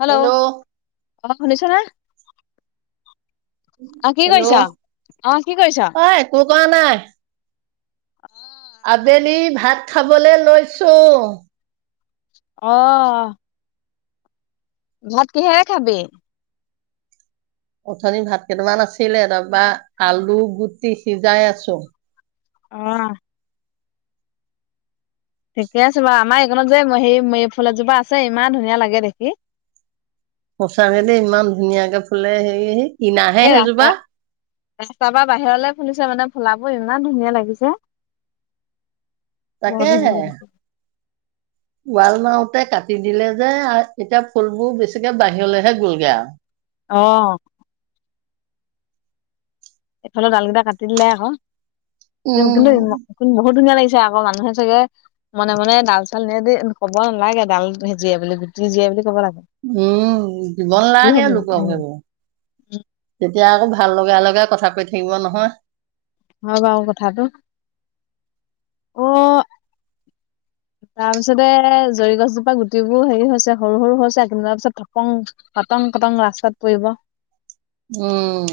Hello! অ' শুনিছানে? Hello! কি কৰিছ অ' একো কৰা নাই। আবেলি ভাত খাবলে লৈছো। অ'। ভাত কিহেৰে খাবি? উথনি ভাত কেইটামান আছিলে, তাৰপৰা আলু গুটি সিজাই আছোঁ। অ'। ঠিকে আছে বাৰু! আমাৰ এইকনত যে হে ফুল এজোপা আছে ইমান ধুনীয়া লাগে দেখি। সঁচাকে দেই ইমান ধুনীয়াকে ফুলে। হেৰি কিনাহে এই সেইজোপা ৰাস্তা ৰাস্তাপা বাহিৰলে ফুলিছে মানে ফুলা বোৰ ইমান ধুনীয়া লাগিছে। বহুত ধুনীয়া তাকেহে। লাগিছে ৱাল মাৰোতে কাটি দিলে যে এতিয়া ফুলবোৰ বেছিকে বাহিৰলৈহে গ'লগে আৰু। অ'। এফালে ডাল কেইটা কাটি দিলে আক। উম [unintelligible] কিন্তু বহুত ধুনীয়া লাগিছে আগৰ মানুহে চাগে মনে মনে ডাল চাল নিদি ক'ব নালাগে ডাল সে জীয়ে বুলি গুটি দি জীয়ে বুলি ক'ব লাগে। উম দিব কি নালাগে হব লোকক সেইবোৰ। তেতিয়া আকৌ ভাল লগা লগাই কথা কৈ থাকিব নহয়। হয় বাৰু কথাটো। অ' তাৰপিছতে জৰি গছজোপা গুটিবোৰ হেৰি হৈছে, সৰু সৰু হৈছে কেইদিন মানৰ পাছত থপং কতং কতং ৰাস্তাত পৰিব। উম।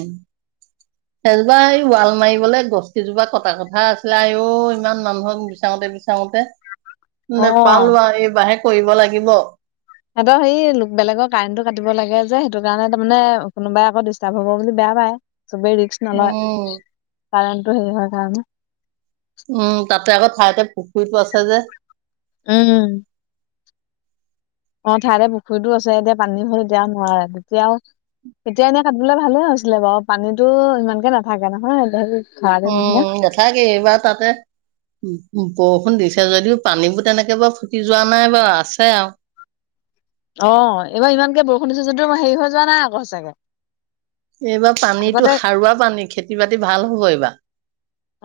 [inaudible] সেইজোপা এই ৱাল মাৰিবলে গছ কেইজোপা কটা কথা আছিলে আঐ ইমান মানুহক [unintelligible] চাওতে অ নেপালো আও এইবাৰাহে কৰিব লাগিব। সিহঁতৰ হেৰি লোক বেলেগৰ কাৰেণ্টটো কাটিব লাগে যে, সেইটো কাৰণে তাৰমানে কোনোবাই আকৌ ডিষ্টাৰ্ব হব বুলি বেয়া পায়। চবেই ৰিক্স নলয়, উম কাৰেণ্টটো হেৰি হোৱাৰ কাৰণে। উম, তাতে আকৌ ঠাইতে পুখুৰীটো আছে যে। উম। অ', ঠাইতে পুখুৰীতো আছে, এতিয়া পানী হ'ল এতিয়াও নোৱাৰে, তেতিয়া এতিয়া এনেই কাটিবলে ভালে হৈছিলে বাৰু পানীতো ইমানকে নাথাকে নহয় [unintelligible] মহীয়া উম নাথাকেই, এইবাৰ তাতে উম বৰষুণ দিছে যদিও পানীবোৰ তেনেকে বাৰু ফুটি যোৱা নাই বাৰু আছে আৰু। অ', এইবাৰ ইমানকে বৰষুণ দিছে যদিও, হেৰি হৈ যোৱা নাই আকৌ, সঁচাকে। এইবাৰ আগতে পানীতো সাৰুৱা পানী খেতি বাতি ভাল হ'ব এইবাৰ।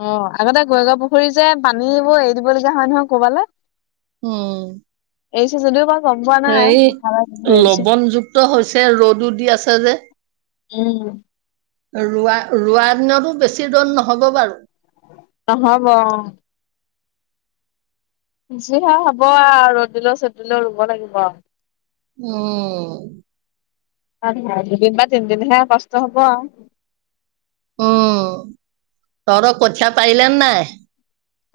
অ', আগতে গৈগা পুখুৰী যে পানীবোৰ এৰি দিবলগীয়া হয় নহয় ক'বালে। উম। এৰিছে যদিও এবাৰ গম পোৱা নাই, সিফালে এৰিছে। ত হৈছে ৰ'দো দি আছে যে। উম। ৰোৱা, ৰোৱা দিনতো বেছি ৰদ নহ'ব বাৰু। নহ'ব অ' যি হয় হ'ব আৰু ৰ'দিলও চদডিলেও ৰুব লাগিব আও। উম। [unintelligible] দুদিন বা তিনিদিন হে কষ্ট হ'ব আৰু। তহতৰ কঠীয়া পাৰিলেন নাই?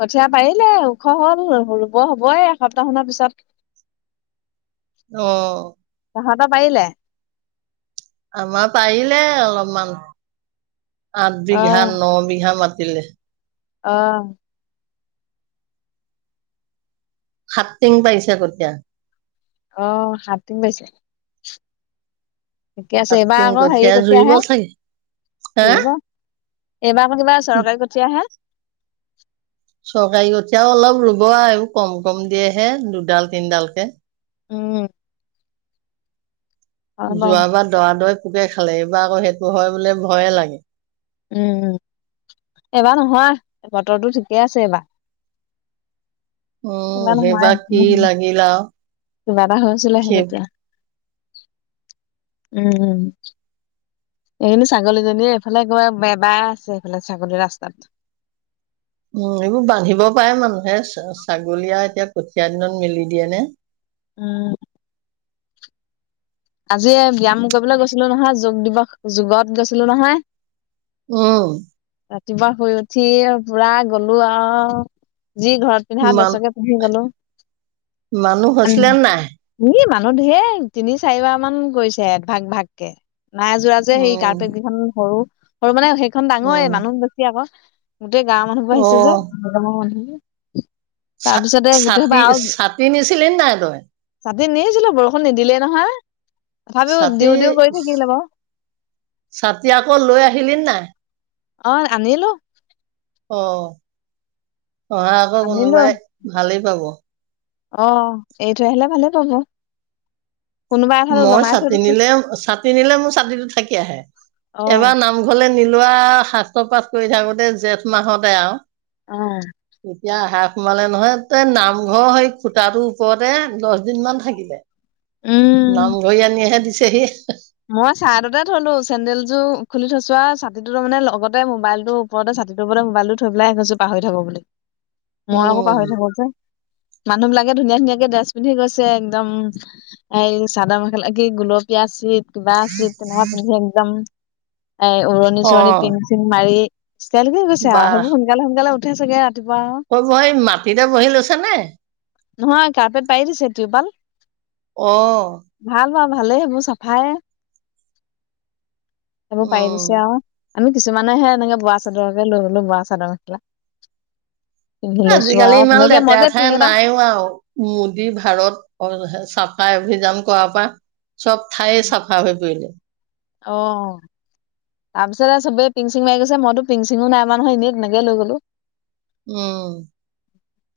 কঠীয়া পাৰিলে, ওখ হল, ৰুব-ৰুব হবই, এসপ্তাহ মান পিছত। [unintelligible] অ' তহৰত পাৰিলে? আমাৰ পাৰিলে অলপমান, আঠ অ বিঘা ন বিঘা মাটিলে। অ' সাতটিং পাৰিছে কঠীয়া। অ', সাতটিং পাৰিছে। আছে এইবাৰ সাতটিং আকৌ হেৰি কঠীয়া জুইব কঠীয়াহে চাগে, হা জুৰিব এইবাৰ আকৌ কিবা চৰকাৰী কঠিয়া হে। চৰকাৰী কঠয়াও অলপ ৰুব আৰু এই কম কম দিয়েহে, দুডাল তিনডাল কে। উম। হয় বাৰু যোৱাবাৰ দৰা দৰে পোকে খালে এইবাৰ আকৌ সেইটো হয় বোলে, ভয়ে লাগে। উম, এইবাৰ নহয়, বতৰটো ঠিকে আছে এইবাৰ। উম, এইবা নহয়, সেইবাৰ কি [unintelligible] লাগিল আৰু কিবা এটা হৈছিলেহে সেই তেতিয়া। উম। এইখিনি ছাগলীজনীয়ে এইফালে ক'বাত বেবাই আছে এইফালে, ছাগলী ৰাস্তাত। উম, এইবোৰ বান্ধিব পাৰে মানুহে, ছা-ছাগলী আৰু এতিয়া কঠীয়া দিনত মেলি দিয়ে নে? উম। আজি এই ব্যায়াম কৰিবলৈ গৈছিলো নহয়, যোগ দিৱস যোগত গৈছিলো নহয়। উম। ৰাতিপুৱা শুই উঠি পুৰা গ'লো আৰু যি ঘৰত পিন্ধা মান দেচকে পিন্ধি গলোঁ। মানুহ হৈছিলে নাই? ই মানুহ ঢেৰ তিনি চাৰিবাৰ মান কৰিছে ভাগ ভাগকে। নাই যোৰা যে সেই উম, কাৰপেটকেইখন সৰু, সৰু মানে সেইখন ডাঙৰে উম, মানুহ ভৰ্তি আকৌ। গোটেই গাঁৱৰ মানুহবোৰ আহিছে যে, অ'। [unintelligible] চা তাৰপিছতে গোটেইসোপা চাটি, চাটি নিছিলি নাই তই? চাটি নিছিলোঁ, বৰষুণ নিদিলেই নহয়। তথাপিও চাটি, দিওঁ দিওঁ কৰি থাকিলে বাৰু চাটি আকৌ লৈ আহিলি নাই? অ', আনিলোঁ। অ', পঢ়া আকৌ আনিলো কোনোবাই ভালেই পাব। অ', এৰি থৈ আহিলে ভালে পাব। কোনোবা এঠাইত মই ওলমাই থৈ চাটি দিছো নিলেও, চাটি নিলে মোৰ চাটিটো থাকি আহে, অ এবাৰ নাম ঘলে নিলোৱা শাস্ত্ৰ পাঠ কৰি থাকোতে জেঠ মাহতে আৰু অ'। এতিয়া আহা সোমালে নহয় ত নামঘৰ সেই খুটাটোৰ ওপৰতে দহ দিন মান থাকিলে। উম। নামঘৰি আনিহে দিছেহি। মই ছাইডতে থলো চেন্দেল যোৰ খুলি থৈছো আৰু ছাতিটো তাৰ মানে লগতে মোবাইলটো। ওপৰতে ছাতিটোৰ ওপৰতে মোবাইলটো থৈ পেলাইহে গৈছোঁ পাহৰি থাকোঁ বুলি, মই আকৌ উম, পাহৰি থাকো যে। মানুহবিলাকে ধুনীয়া ধুনীয়াকে ড্ৰেছ পিন্ধি গৈছে একদম। এই চাদৰ মেখেলা কি গুলপীয়া চিত। কিবা আছিল তেনেকুৱা পিন্ধি একদম এ উৰণি চৰণি অ', পিং চিং মাৰি। ষ্টাইল কৰি গৈছে আৰু বাহ। সেইবোৰ সোনকালে সোনকালে উঠে চাগে ৰাপুৱা আৰু কবই মাটিতে বহি লৈছ নে? নহয় কাৰ্পেট পাৰি দিছে টিৰ্পাল। অ ভাল বাৰু ভালেই সেইবোৰ চাফাই, সেইবোৰ পাৰি উম দিছে আৰু। আমি কিছুমানেহে এনেকে বোৱা চাদৰকে লৈ গলোঁ বোৱা চাদৰ মেখেলা। পিন্ধি লৈছো আজিকালি আৰু ইমান তেনেকে মই লেতেৰা যে ঠাই পিং এটা নাইও আৰু। মোদী ভাৰত চাফাই অভিযান কৰাৰ পৰা। চব ঠায়ে চাফা হৈ পৰিলে। অ'। তাৰপিছত এ চবেই পিং চিং মাৰি গৈছে, মই টো পিং চিং নাই মৰা নহয় এনে তেনেকে লৈ গলোঁ। উম।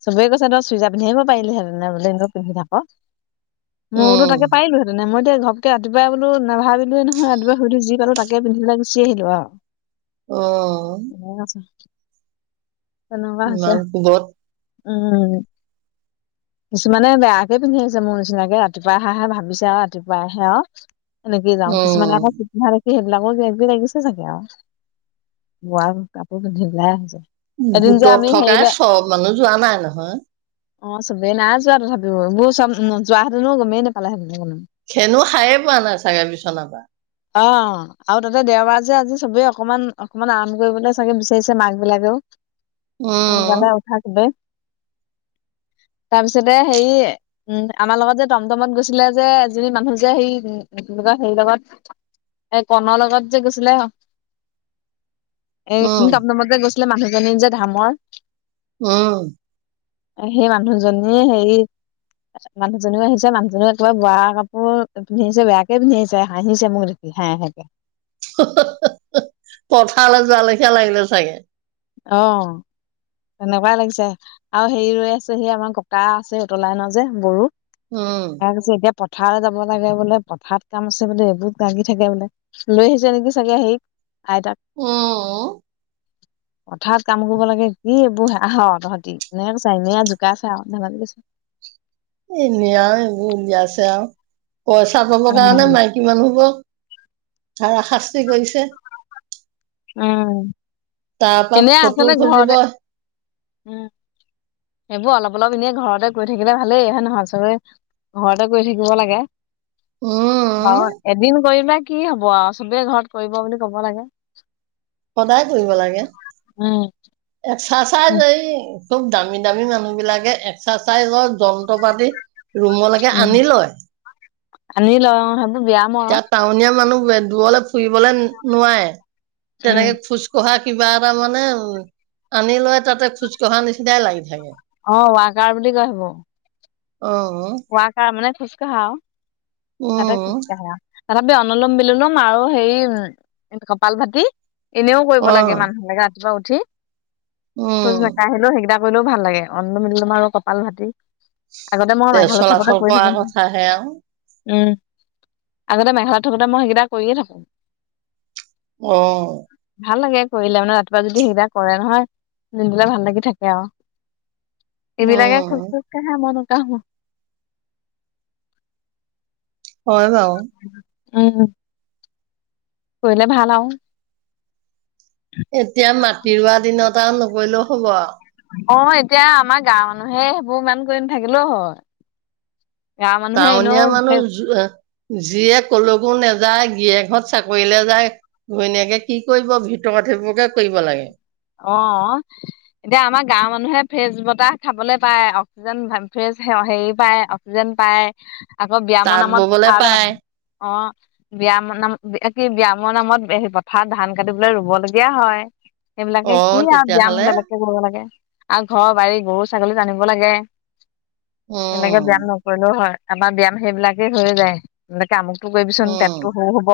চবেই কৈছে তই চুইজাৰ পিন্ধিব পাৰিলেহেঁতেনে বোলে এনেও পিন্ধি থাক, মই বোলো উম তাকে পাৰিলোঁ হেতেন। মই এতিয়া ঘপকে ৰাতিপুৱা বোলো নাভাবিলোয়েই নহয় ৰাতিপুৱা শুই উঠি যি পালোঁ তাকে পিন্ধি লৈ গুচি আহিলো আৰু। [inaudible] অ'। [unintelligible] তেনেকুৱা হৈছে, ইমান কোবত উম। কিছুমানে বেয়াকে পিন্ধি আহিছে মোৰ নিচিনাকে, ৰাতিপুৱাই আহাহে ভাবিছে আৰু ৰাতিপুৱাই আহে আৰু। এনেকে যাওঁ কিছুমানে উম আকৌ ভাল কে সেইবিলাকো যোগ্য লাগিছে চাগে আৰু বোৱাৰ কাপোৰ পিন্ধি ওলাই আহিছে। এদিন যে গোটত আমি থকাই হেৰিলে চব মানুহ যোৱা নাই নহয়। অ', চবে নাই যোৱা তথাপিও ইবোৰ চব নোযোৱা হেতেনো গমেই নাপালে হেতেনো কোনো। খেনো সৰে পোৱা নাই চাগে বিছনাৰ পৰা। অ'। আৰু তাতে দেওবাৰ যে আজি চবেই অকমান অকমান আৰাম কৰিবলৈ চাগে বিচাৰিছে মাক বিলাকেও। উম সোনকালে উঠা চবে, তাৰপিছতে হেৰি উম, আমাৰ লগত যে টমটমত গৈছিলে যে, এজনী মানুহ যে, হেই হেৰি লগত এ, কণত লগত যে গৈছিলে। এই উম টমটমত যে, গৈছিলে মানুহজনী যে ধামৰ। উম, সেই মানুহজনীয়ে হেৰি মানুহজননেও আহিছে, মানুহজননেও একবা বোৱা কাপোৰ, পিন্ধিছে বেয়াকে পিন্ধিছে হাঁহিছে, মোক দেখ হে, হে, কে। [inaudible] পথাৰলৈ, যোৱানিচিনা লাগিলে চাগে। অ, তেনেকুৱাই লাগিছে আৰু হেৰি ৰৈ আছে সেই আমাৰ ককা আছে, সেইটোৰ লাইনত যে বড়ো। উম, তাৰ পাছত, এতিয়া পথাৰলৈ যাব লাগে বোলে, পথাৰত কাম আছে বোলে, এইবুত লাগি থাকে বোলে। লৈ আহিছে নেকি, চাগে হেৰিক আইতাক। উম, পথাৰত কাম কৰিব লাগে, কি এইবোৰ আহ, তহঁতি এনে কৈছা এনে, জোকাই আছে আৰু ধেমালি কৰিছে। এনে আৰু এইবোৰ উলিয়াইছে আৰু পইচা পাবৰ কাৰণে উম মাইক কিমান হ'ব ধাৰা, শাস্তি কৰিছে। উম, তাৰ পৰা এনে ফটো আচলতে খুজিব ঘৰতে উম, সেইবোৰ অলপ, অলপ এনেই ঘৰতে কৰি থাকিলে ভালেই হয় নহয়, চবে ঘৰতে কৰি থাকিব লাগে। উম এদিন কৰিলে কি হ'ব আৰু চবে ঘৰত কৰিব বুলি কব লাগে। সদায় কৰিব লাগে। উম, এক্সাৰচাইজ উম এই খুব দামী-দামী মানুহ বিলাকে, এক্সাৰচাইজৰ যন্ত্ৰ পাতি ৰুমলৈকে উম আনি লয়। আনি লয়, অ, সেইবোৰ আৰু এতিয়া টাউনীয়া মানুহ দূৰলৈ ফুৰিবলে নোৱাৰে, তেনেকে উম খোজ় খোজ কঢ়া কিবা এটা মানে উ, আনি লৈ তাতে খোজকঢ়া নিচিনাই লাগি থাকে। অ, ৱাকাৰ বুলি কয় সেইবোৰ। অ, অ, ৱাকাৰ মানে খোজ কঢ়া আৰু তাতে খোজ উম কাঢ়ে আৰু। তথাপি অনলোম, বিলোলোম আৰু হেৰি কপাল ভতি এনেও কৰিব অ লাগে মানুহবিলাকে ৰাতিপুৱা উঠি, খোজ উম নেকাঢ়িলেও সেইকেইটা কৰিলেও ভাল লাগে, [inaudible] আৰু কপাল ভাতি, আগতে মই মই তেজ থাকোতে চলাচল কৰি কৰা থাকো, নহয়। কথাহে আৰু উম, আগতে মা, ঘৰত থাকোতে মই সেইকেইটা কৰিয়ে থাকো। উম, ভাল লাগে কৰিলে মানে ৰাতিপুৱা যদি সেইকেইটা কৰে নহয়, দিনটোলে ভাল লাগি থাকে আৰু। এইবিলাকে উম খোজ-তোজ কাঢ়ে, মই নাকাঢ়ো। হয় বাৰু। উম, কৰিলে ভাল আৰু। এতিয়া মাটি ৰুৱা দিনত। [inaudible] নকৰিলেও হ'ব আৰু। অ, এতিয়া আমাৰ গাঁৱৰ মানুহে সেইবোৰ ইমান কৰি নাথাকিলেও হয়। গাঁৱৰ মানুহে এনেও টাউনীয়া মানুহ যো যিয়ে ক'লৈকো নাযায়, গিৰিয়েক হ'ত চাকৰিলে যায়। ঘৈনীয়েকে কি কৰিব ভিতৰত সেইবোৰকে কৰিব লাগে। অ'। এতিয়া আমাৰ গাঁৱৰ মানুহে ফ্ৰেচ বতাহ খাবলৈ পায়, অক্সিজেন [unintelligible] হেৰি পায়, অক্সিজেন পায়। আকৌ ব্যায়মৰ তাঁত নামত ববলে পথাৰলে পায় মাতিছে, অ'। ব্যায়ামৰ নাম, কি ব্যায়ামৰ নামত পথাৰত ধান কাটিবলৈ ৰুব লগীয়া হয়। এইবিলাকে অ কি আৰু ব্যায়াম তেতিয়াহ'লে বেলেগকে কৰিব লাগে। আৰু ঘৰ-বাৰী, গৰু, ছাগলী টানিব লাগে, তেনেকে বেয়া উম। ন। কৰিলেও হয়, আমাৰ ব্যায়াম সেইবিলাকেই হৈয়ে যায়, এনেকে আমুকতটো কৰিবিচোন পেটটো উম সৰু হ'ব।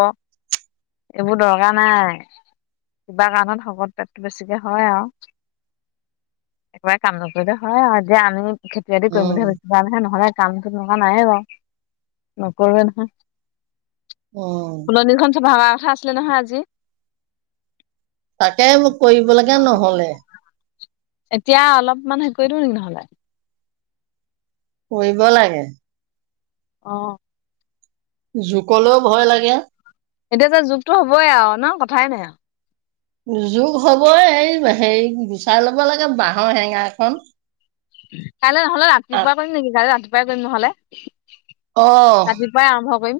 এইবোৰ দৰকাৰ নাই, কিবা কাৰণত শক তাতো বেছিকে হয় আৰু একেবাৰে কাম নকৰিলে হয় আৰু এতিয়া আমি খেতি-বাতি কৰিম উম বুলি ভাবিছোঁ। যামহে নহ'লে কামটো তেনেকুৱা নাইয়ে বাৰু, নকৰোৱেই নহয়। অ'। ফুলনিখন চাফা কৰা কথা আছিলে নহয় আজি। তাকে মোৰ কৰিবলেকে নহ'লে। এতিয়া অলপ মান হেৰি কৰি দিওঁ নেকি নহ'লে। কৰিব লাগে। অ'। জোকলেও ভয় লাগে এতিয়া যে জোকটো হ'বই আৰু ন কথাই নাই আৰু। জোক হ'বই, এই হেৰি গুচাই ল'ব লাগে বাঁহৰ হেঙা খন। কাইলৈ নহ'লে ৰাতিপুৱা কৰিম নেকি কাইলৈ ৰাতিপুৱাই কৰিম নহ'লে। অ'। পাই আৰম্ভ কৰিম,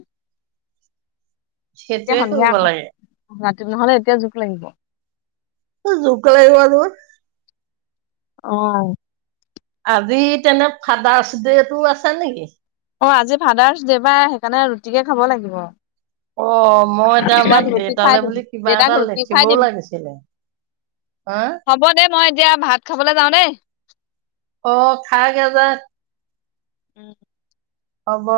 এতিয়া সেইটোৱে সন্ধিয়া কৰিব আগ লাগে। ৰাতি নহ'লে এতিয়া জোক লাগিব। অ' জোক লাগিব নহয় অ'। আজি তেনে ফাদাৰ্চ দে টো আছে নেকি? অ' আজি ফাদাৰ্চ দে পায়, সেইকাৰণে ৰুটিকে খাব লাগিব। অ' মই এতিয়া দেউতাক আমাৰ ৰুটি খুৱাই দেউতালৈ দিম বুলি কিবা দেউতাক এটা ৰুটি খুৱাই লিখিবও দিম লাগিছিলে। হা? হ'ব দে মই এতিয়া ভাত খাবলৈ যাওঁ দেই। অ' খাগে যা। উম। হ'ব।